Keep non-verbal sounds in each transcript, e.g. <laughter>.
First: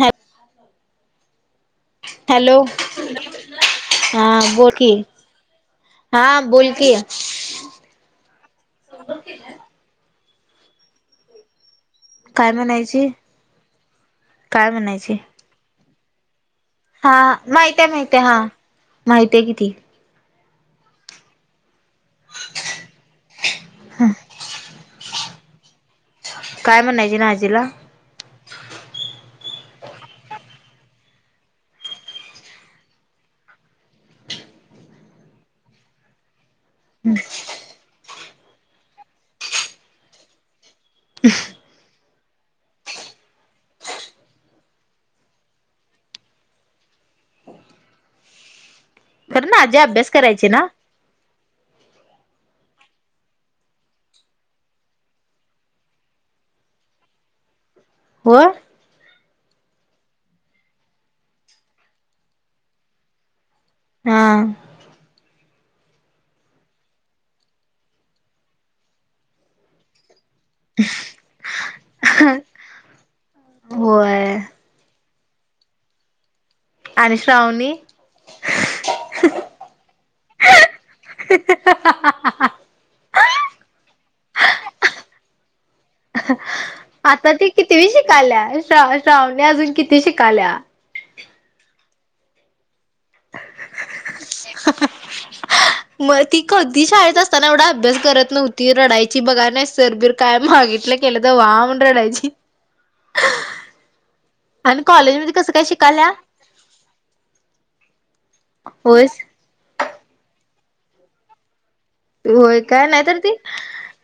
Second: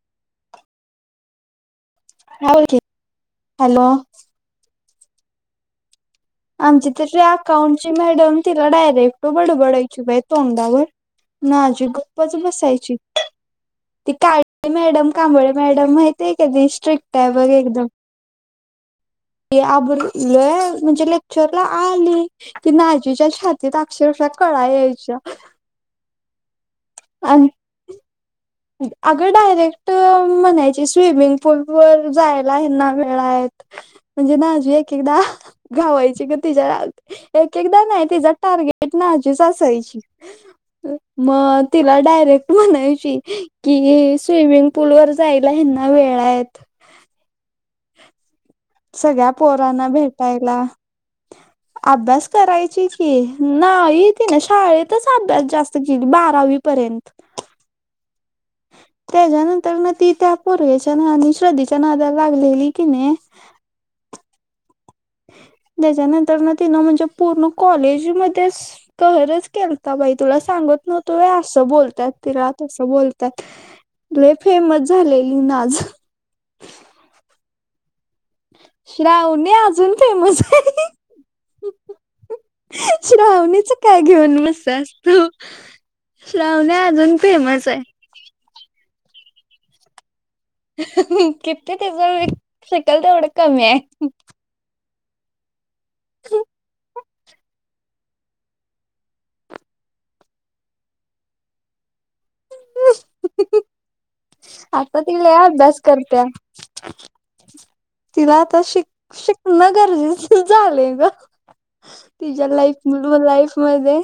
ह हा हॅलो! बोल की हॅलो हा बोल की? हा बोल आमची की तरी अकाउंटची मॅडम तिला डायरेक्ट बडबडायची बाई तोंडा वर नाझी गप्प गप्पच काय बसायची म्हणायची ती काळे काय मॅडम, म्हणायची कांबळे मॅडम माहित आहे का गं हा माहितय माहितय हा माहिती आहे ते किती अब्रू लई म्हणजे लय लेक्चरला आली की नाझीच्या छातीत अक्षरशः कळा यायच्या. काय म्हणणायची नाझीला. दु. अगं डायरेक्ट म्हणायची स्विमिंग पूल व जायला आहेना वेळा हाईट. म्हणजे माझे एक एकदा गावायची ग तिच्यात. एक एकदा नाही तिचा टार्गेट नाझीच असायची मग. तिला डायरेक्ट म्हणायची कि ही स्विमिंग पूल वर जायला ह्यांना वेळ आहेत. सगळ्या खरं ना आजी पोरांना अभ्यास करायची भेटायला. ना अभ्यास करायची की नाही तीन ना शाळेतच अभ्यास जास्त केली बारावी. पर्यंत. होय. त्याच्यानंतर ना ती त्या पोरग्या च्या नादी आणि श्रद्धेच्या नादला लागलेली कि नाही. हा, त्याच्यानंतर ना तिनं म्हणजे पूर्ण कॉलेज म कहरच केलं आता बाई तुला सांगत नव्हतो वया. असा बोलतात तिला तसं बोलतात लय होय फेमस झालेली नाज. आणि श्रावणी. श्रावणी अजून फेमस आहे. श्रावणीच. काय घेऊन बसल्यास तू श्रावणी अ ''--'' आता ती कितवि शिकायल्या श श श्रावणे अजून कितवी शिकाल्या. कितीे त्याचा शीकल तेवढं कमी हाय. मग ती कधी शाळेत असताना एवढा अभ्यास करत नव्हता. ती रडायची बघा नाही सरबीर काय मागितलं केलं तर वा म्हण रडायची. आणि आता ति कॉलेजमध्ये लय कसं काय अभ्यास शिकाल्या करत्या. तिला आता शिक होयच शिकणं गरजेच झालेय ग. तिच्या होय लाईफ काय नाही तर मुल ती लाईफ मध्ये.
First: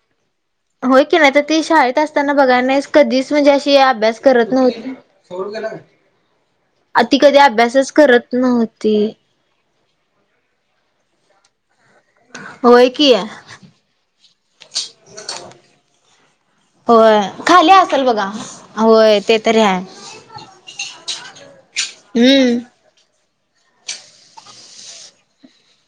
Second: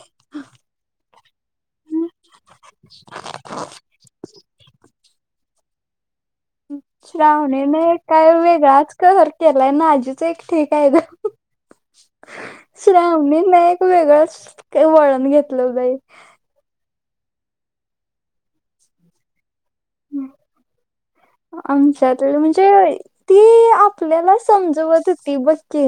होय की नाही तर ती शाळेत असताना बघाय नाहीस कधीच म्हणजे अशी अभ्यास करत नव्हती. आ ती कधी अभ्यासच करत नव्हती. त्याला नाजी एक ठीक आहे ग. होय की श्रामणी ना एक वेगळंच ते वळण घेतलं बाई. होय खाली असल बघा होय ते तरी आहे. आमच्यात हम्म म्हणजे ती आपल्याला समजवत होती बचकी.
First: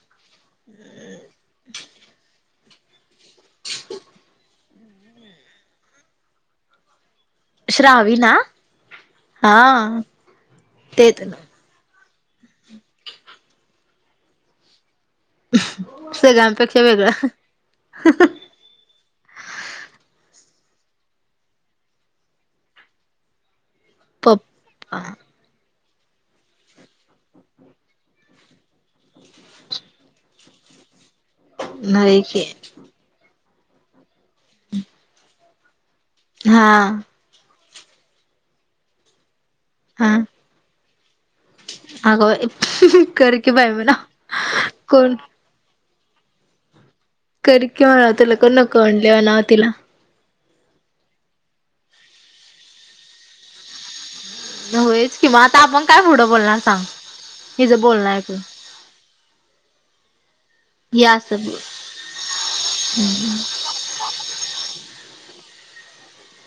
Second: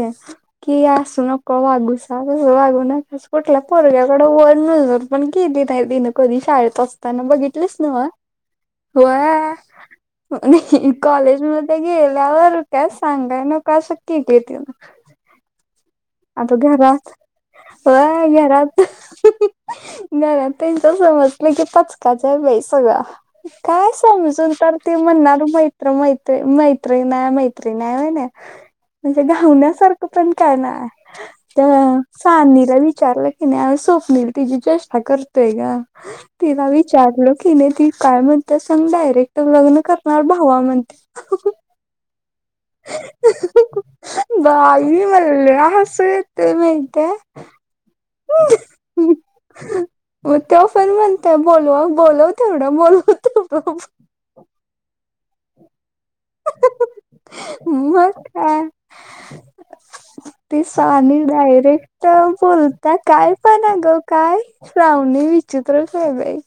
की असू नक वागूसस वागू नकास कुठल्या पोरग्याकड वर नजर. पण केली नाही तिनं कधी शाळेत असताना बघितलेच ना व होय. हा, अ ते तर कॉलेज मध्ये गेल्यावर काय सांगाय न का असं क ग तिन. सय. आता घरात वय घरात. नवऱ्याला तिच्या समजलं की पाचकाचार बा सगळां काय. समजून तर त पप्पा म्हणणार मैत्र मैत्री मैत्री नाही मैत्री नाही होय नाय. म्हणजे गावण्यासारखं पण काय ना त्या नाही की सानीला विचारलं. नाही स्वप्नील तिची चचेष्टा करतेय ग. हा तिला विचारलं की नाही त काय म्हणत सांग डायरेक्ट लग्न करणार म्हण. हवामान ते. आग बाई. म्हणाव बाई कोण मला लय हस येत माहते. तरीक तलक नक आणल्या ना तिला. मग तेव्हा पण म्हणतो, बोलव बोलव तेवढं बोलव होयच की म, आता आपण काय पुढं बोलणार सांग, हिजं बोलण मग ऐकून <inaudible> ती हे सानी असं डायरेक्ट बोलत्या काय पण अग काय श्रावणी विचित्रच हाय बाई.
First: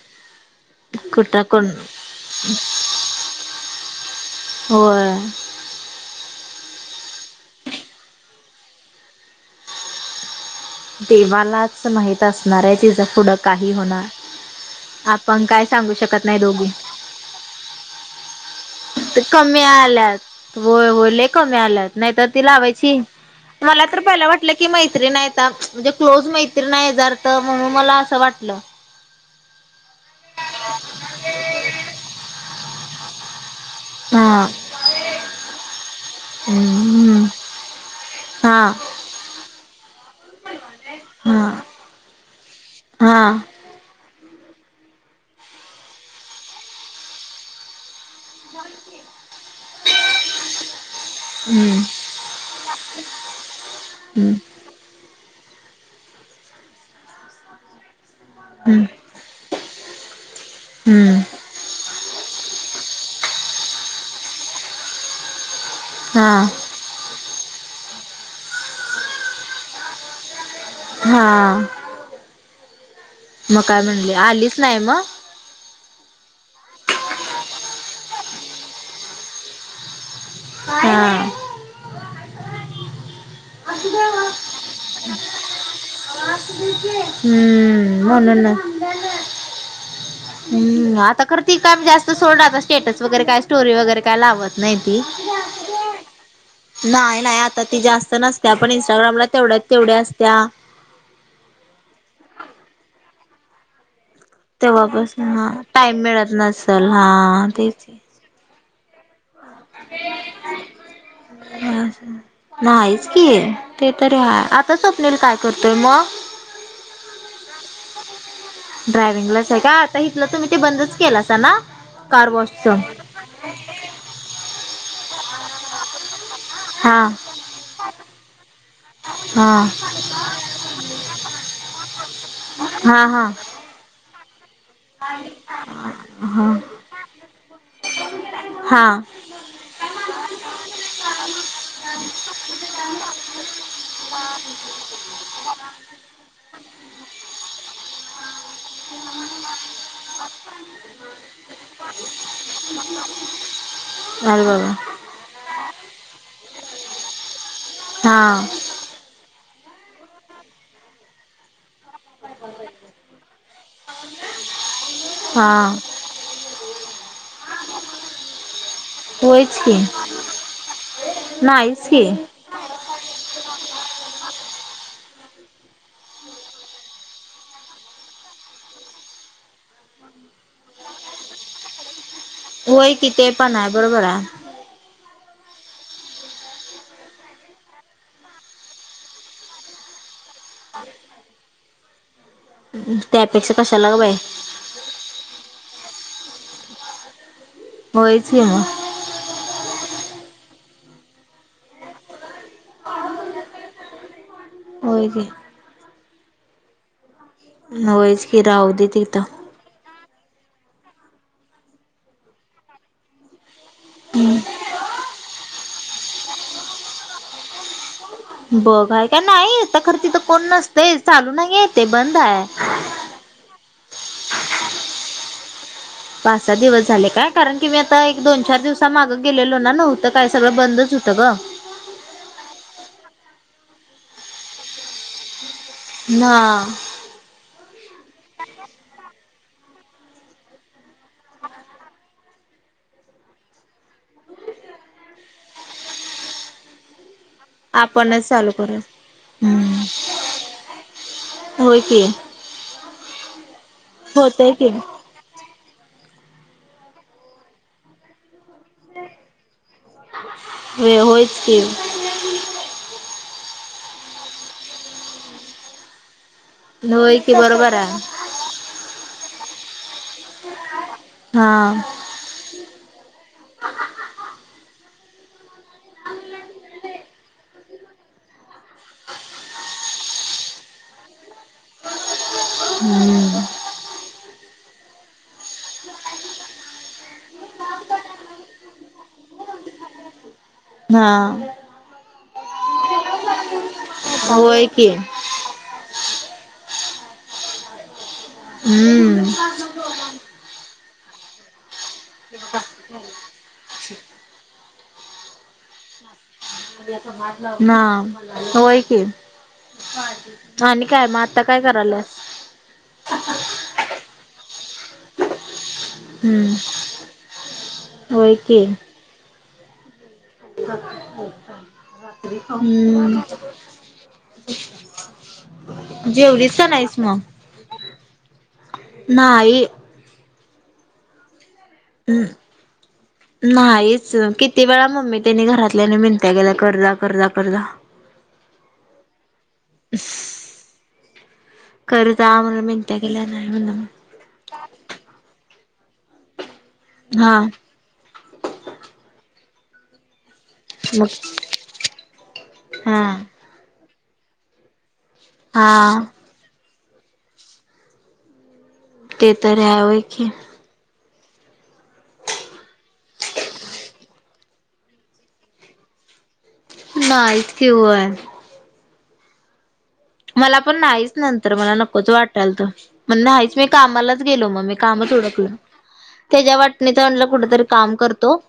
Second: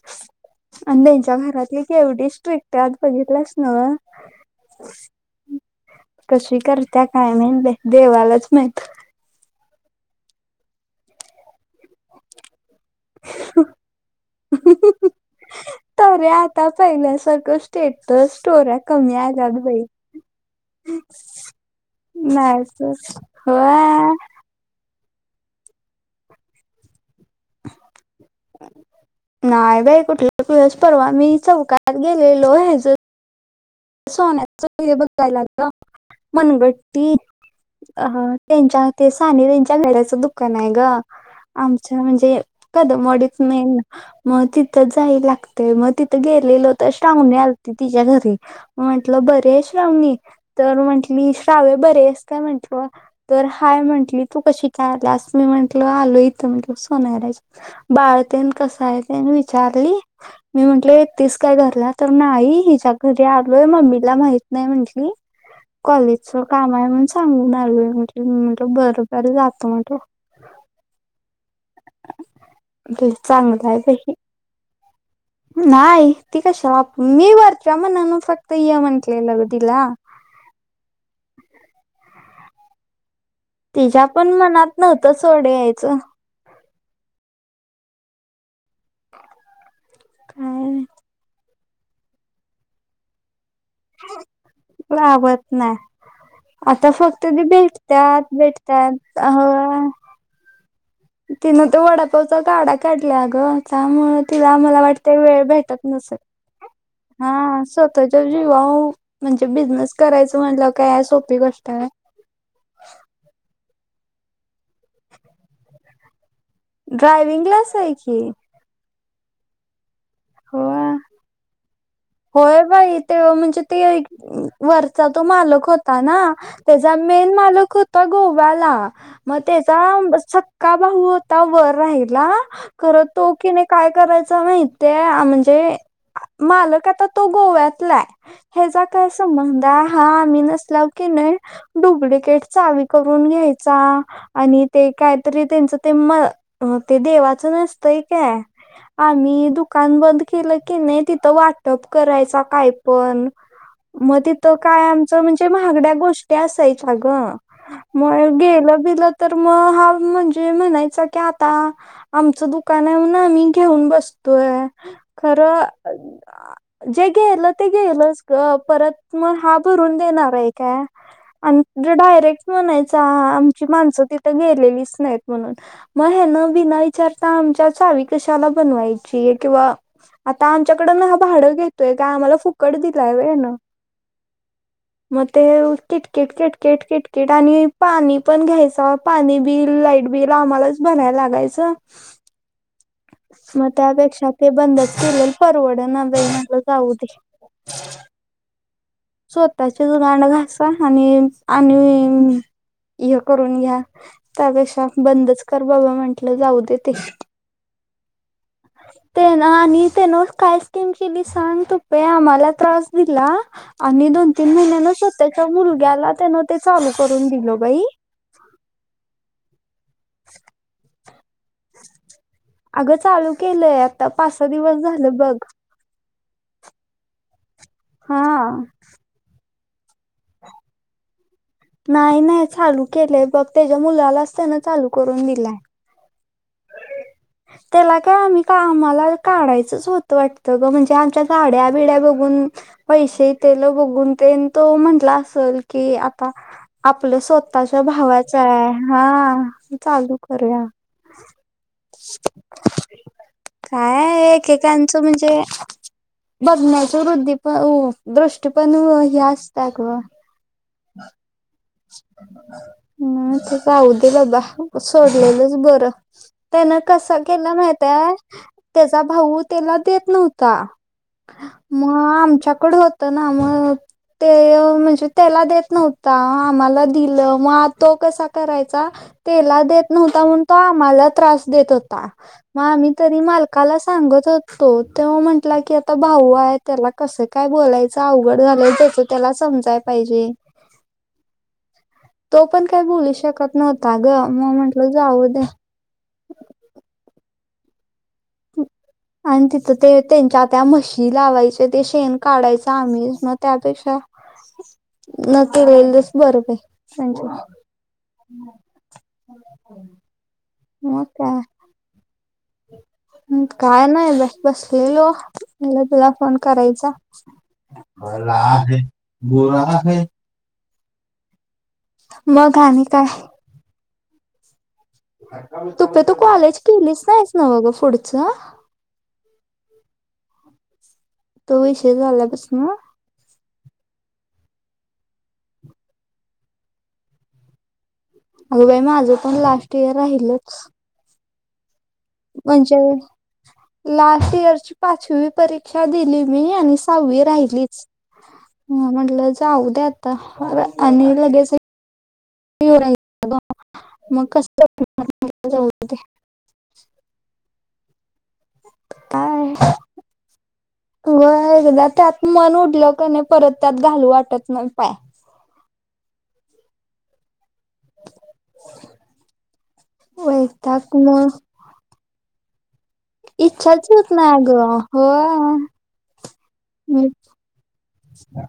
आणि त्यांच्या कुठं कोण घरातली केवढी स्ट्रिक्ट आहेत बघितल्यास नव. होय. कशी करत्या काय माहित बाई, देवालाच माहित. देवालाच माहित असणार आहे ती त्या पुढं काही होणार, आपण काय सांगू शकत नाही दोघी. पहिल्यासारख स्टेटस स्टोर कमी आल्यात, होय होय, लई कमी आल्यात, नाहीतर ती नाही लावायची. तर मला तर होय पहिला वा की मैत्रीण हाय आता, म्हणजे क्लोज मैत्रीण हाय हेजा अर्थ म्हणून मला असं वाटलं. नाही बाई कुठल क्लोज, परवा मी चौकात गेलेलो ह हा सोन्याच हे बघायला ग, मनगट्टी. हम्म अ हा त्यांच्या तेच साने बाईच्या घड्याचं दुकान आहे ग. हा आमच्या म्हणजे, कदम हा वाडीत मेन मग तिथं जाय लागतय, मग तिथं जायला लागतय, गेलेल तर श्रावणी आलती तिच्या घरी. म्हंटलं बरी आहे श्रावणी, तर म्हंटली श्रावे हम्म बरी हाईस काय म्हंटलो तर हय म्हटली, हम्म तू कशी काय आल्यास, मी म्हंटलं आलो इथं म्हंटलं सोनरा बाळ तेन कस हम्म हायत तेन विचारली, मी म्हटले हम्म येतीस काय घरला? तर नाही हिच्या घरी मम्मीला माहित नाही म्हंटली, कॉलेजच हा काम न सांगून आलोय म्हंटली, मी म्हटलं बर बर जातो म्हटलं. हा, मग चांगलं आहे काय म्हणली, बाई आलीच नाही मग? नाही, ती कशा मी वरच्या मानानं फक्त य म्हंटलेलं ग तिला. हा. तिच्या पण मनात नव्हतं सोड यायचं. हम्म, म्हणूनच <inaudible> काय हम्, आता खर ती काम जास्त सोड, आता स्टेटस वगैरे काय स्टोरी वगैरे काय लावत नाही ती. आवत नाही आता नाही फक्त नाही, आता ती जास्त भेटत्यात नसत्या, पण भेटत्यात इंस्टाग्रामला अ तेवढ्या तेवडी असत्या. तिनं तो वडापावचा गाडा काढल्या गं. त्यामुळे तिला मला वाटतय, तेव्हापासून वेळ हा भेटत टाइम नसेल, मिळत नसल हा तेच स्वतः जीवाव, म्हणजे बिझनेस करायचं म्हटलं काय सोपी गोष्ट हाय होय? नाहीच की, ते तरी आहे, आता स्वप्नील काय करतोय मग? ड्रायविंगलाच आहे की. ड्रायव्हंग लाच आहे का, आता इथलं तुम्ही ते बंदच होय केलंसां ना! कार होय वॉशच बाई ते म्हणजे ते वरचा तो मालक होता ना, त्याचा हा मेन मालक हो त गोवा्याला, मग हा त्याचा सक्का भाह होता वर राहिला खर हा हा तो की नाही काय करायच माहितय, म्हणजे हा मालक आता तो गोव्यातला हाय हे च्या हा तच. बंध हा आम्ही नसला की नाही डुप्लिकेट. चावी करून घ्यायचा. आणि ते कायतरी त्यांचं ते म ते देवाचं नसतंय काय. आम्ही दुः कान बंद केलं की नाही तिथं वाटप करायच काय पण. मग अरे तिथं बाबा काय आमचं म्हणजे महागड्या गोष्टी असायच्या ग. म हा गेलं बिलं तर मग हा म्हणजे म्हणायचा की आता. आमचं दुकान आहे ना आम्ही घेऊन बसतोय खरं. हा जे गेल ते गेलच परत मग हा होयच की भरून देणार आहे काय. आणि नाहीच की डायरेक्ट म्हणायच आमची माणसं तिथं गेलेलीच नाहीत म्हणून. मग हे न बीन विचारता आमच्याचा चावी कशाला बनवायची. किंवा आता आमच्याकडन हा भाडं घेतोय काय आम्हाला फु होय कि ते पण आहे बरोबर आहे. मग ते किटकिट किटकिट किटकिट आणि पाणी पण घ्यायचं. पाणी बिल लाईट बिल आम्हालाच भरायला लागायचं. त्यापेक्षा मग कशाला ग बाई त्यापेक्षा ते बंदच केलेल परवड ना बाई जाऊ दे. होयची म. स्वतःची ज गांड घसा आणि आणि हे करून घ्या. त्यापेक्षा होय की बंदच कर बाबा म्हंटलं जाऊ दे ते. होयच कि राहुदे तिथं. हा तेन काय स्कीम केली सांग पहिला आम्हाला त्रास दिला. आणि दोन तीन महिन्यान स्वतःच्या मुलग्याला त्यानं ते चालू करून दिल बाई. बघ हाय क नाही हित खरं तिथं कोण नसतेय चालू नाही येते बंद आहे. अगं चालू केलंय आता पाच सहा दिवस झालं बघ. पाच सहा दिवस झाले काय कारण की मी आता एक दोन चार हा दिवसा मागं गेलेलो ना नव्हत. तर काय सगळं बंदच होतं ग. नाही नाही चालू केलंय बघ त्याच्या मुलालाच त्यान चालू करून दिलाय. ना. त्याला काय आम्ही का आम्हाला काढायचंच होत वाटतं ग म्हणजे आमच्या गाड्या बिड्या बघ ून पैसे तेल बघून ते तो म्हंटला असेल की आता. आपल्या स्वतःच्या आपणच भावाच्या चालू आहे करू हा हम्म चालू करूया. होय की काय होतय की एकेकांचं म्हणजे. बघण्याच वृद्धी पण दृष्टीपण हे असत्याग. वे होयच की. म अस जाह दे बाबा सोडलेलंच बरं. त्यान होय कसं की केलं बरोबर माहित आहे हाय. त्याचा भाऊ त्याला देत नव्हता. हा मग आमच्याकडून. तना मग ते ते म्हणजे त्याला देत नव्हता. मला दिलं म तो आता कसा करायचा. तेला देत नव्हता म्हणून तो आम्हाला त्रास देत होता. मग आम्ही तरी हम्म मालकाला सांगत होतो त्यो म्हंटला की आता भाऊ हाय. त्याला कसं काय बोलायचं अवघड झालंय त्याच त्याला समजायला पाहिजे. हा. तो पण काही बोलू शकत नव्हता ग मग होय की म्हटलं जाऊ द्या. हम्म आणि तिथं ते त्यांच्या आता म्हशी लावायचे ते शेण काढायचं आम्ही मग त्यापेक्षा. न केलेलच बर बाई. म्हणजे ना होय कि आणि काय मग आता काय? कराल्यास? हम् काय नाही बाई बसलेलो. मला तुला फोन हम्म करायचा होय मला की आहे बुरा <unintelligible> आहे? मग आणि काय हम्म. तुपे तु जेवलीस कॉलेज का केलीच मग नाहीस नव ग पुढचं? नाही. तो विषय झाल्या पसन. नाहीच किती वेळा मम्मी त्यानी घरातल्याने मीनंत्या केल्या करजा करजा करजा. अगं बाई माझं पण लास्ट इयर राहिलच. कर जा म्हणून म्हणजे मिनत्या केल्या नाही म्हणलं मग लास्ट इयरची. पाचवी परीक्षा दिली मी आणि सहावी हा राहिलीच. ह म्हटलं जाऊ द्या आता आणि मग लगेच. येऊ हा मग कस...., <inaudible> हा <unintelligible> ते तर यावय की. व्हय एकदा त्यात मन उडलं क नाही परत त्यात घालू वाटत नाही पाय. नाहीच की वय. <unintelligible> मला पण वैताग नाहीच मग नंतर मला नकोच वाटालत. म्हण नाही नाहीच मी इच्छाच होत कामालाच नाही गेलो मग मी अगं कामच हुडकल. होय त्याच्या वाटणीच म्हणलं कुठेतरी काम करतो.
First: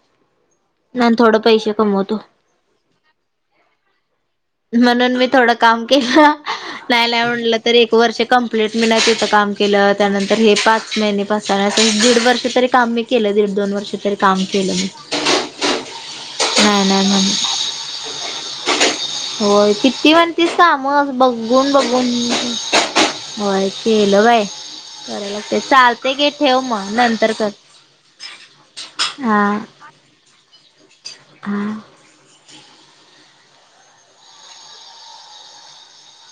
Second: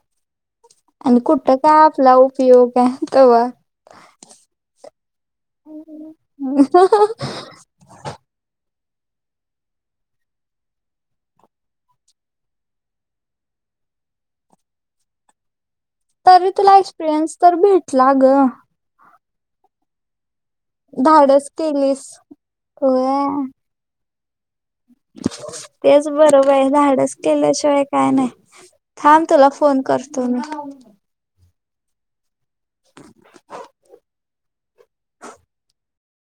आणि थोडं कुठं पैसे काय आपला कमवतो उपयोग हाय तवा. म्हणून मी थोडं काम केलं नाही नाही म्हणलं तर एक वर्ष कम. <unintelligible> आपलेटमेंट हाय तिथं काम केलं त्यानंतर हे पाच महिने पा <unintelligible> दीड वर्ष तरी काम मी. केलं दीड दोन वर्ष तरी काम केलं मी. तरी तुला नाही नाही म्हण एक्सपिरियन्स तर भेटला ग. होय किती म्ह. तिज काम धाडस बघून केलीस बघून होय व्हय केल बई. तेच बर बाई धाडस नंतर कर केल्याशिवाय काय नाही थांब हा तुला फोन करत. तो मी. हा. <unintelligible>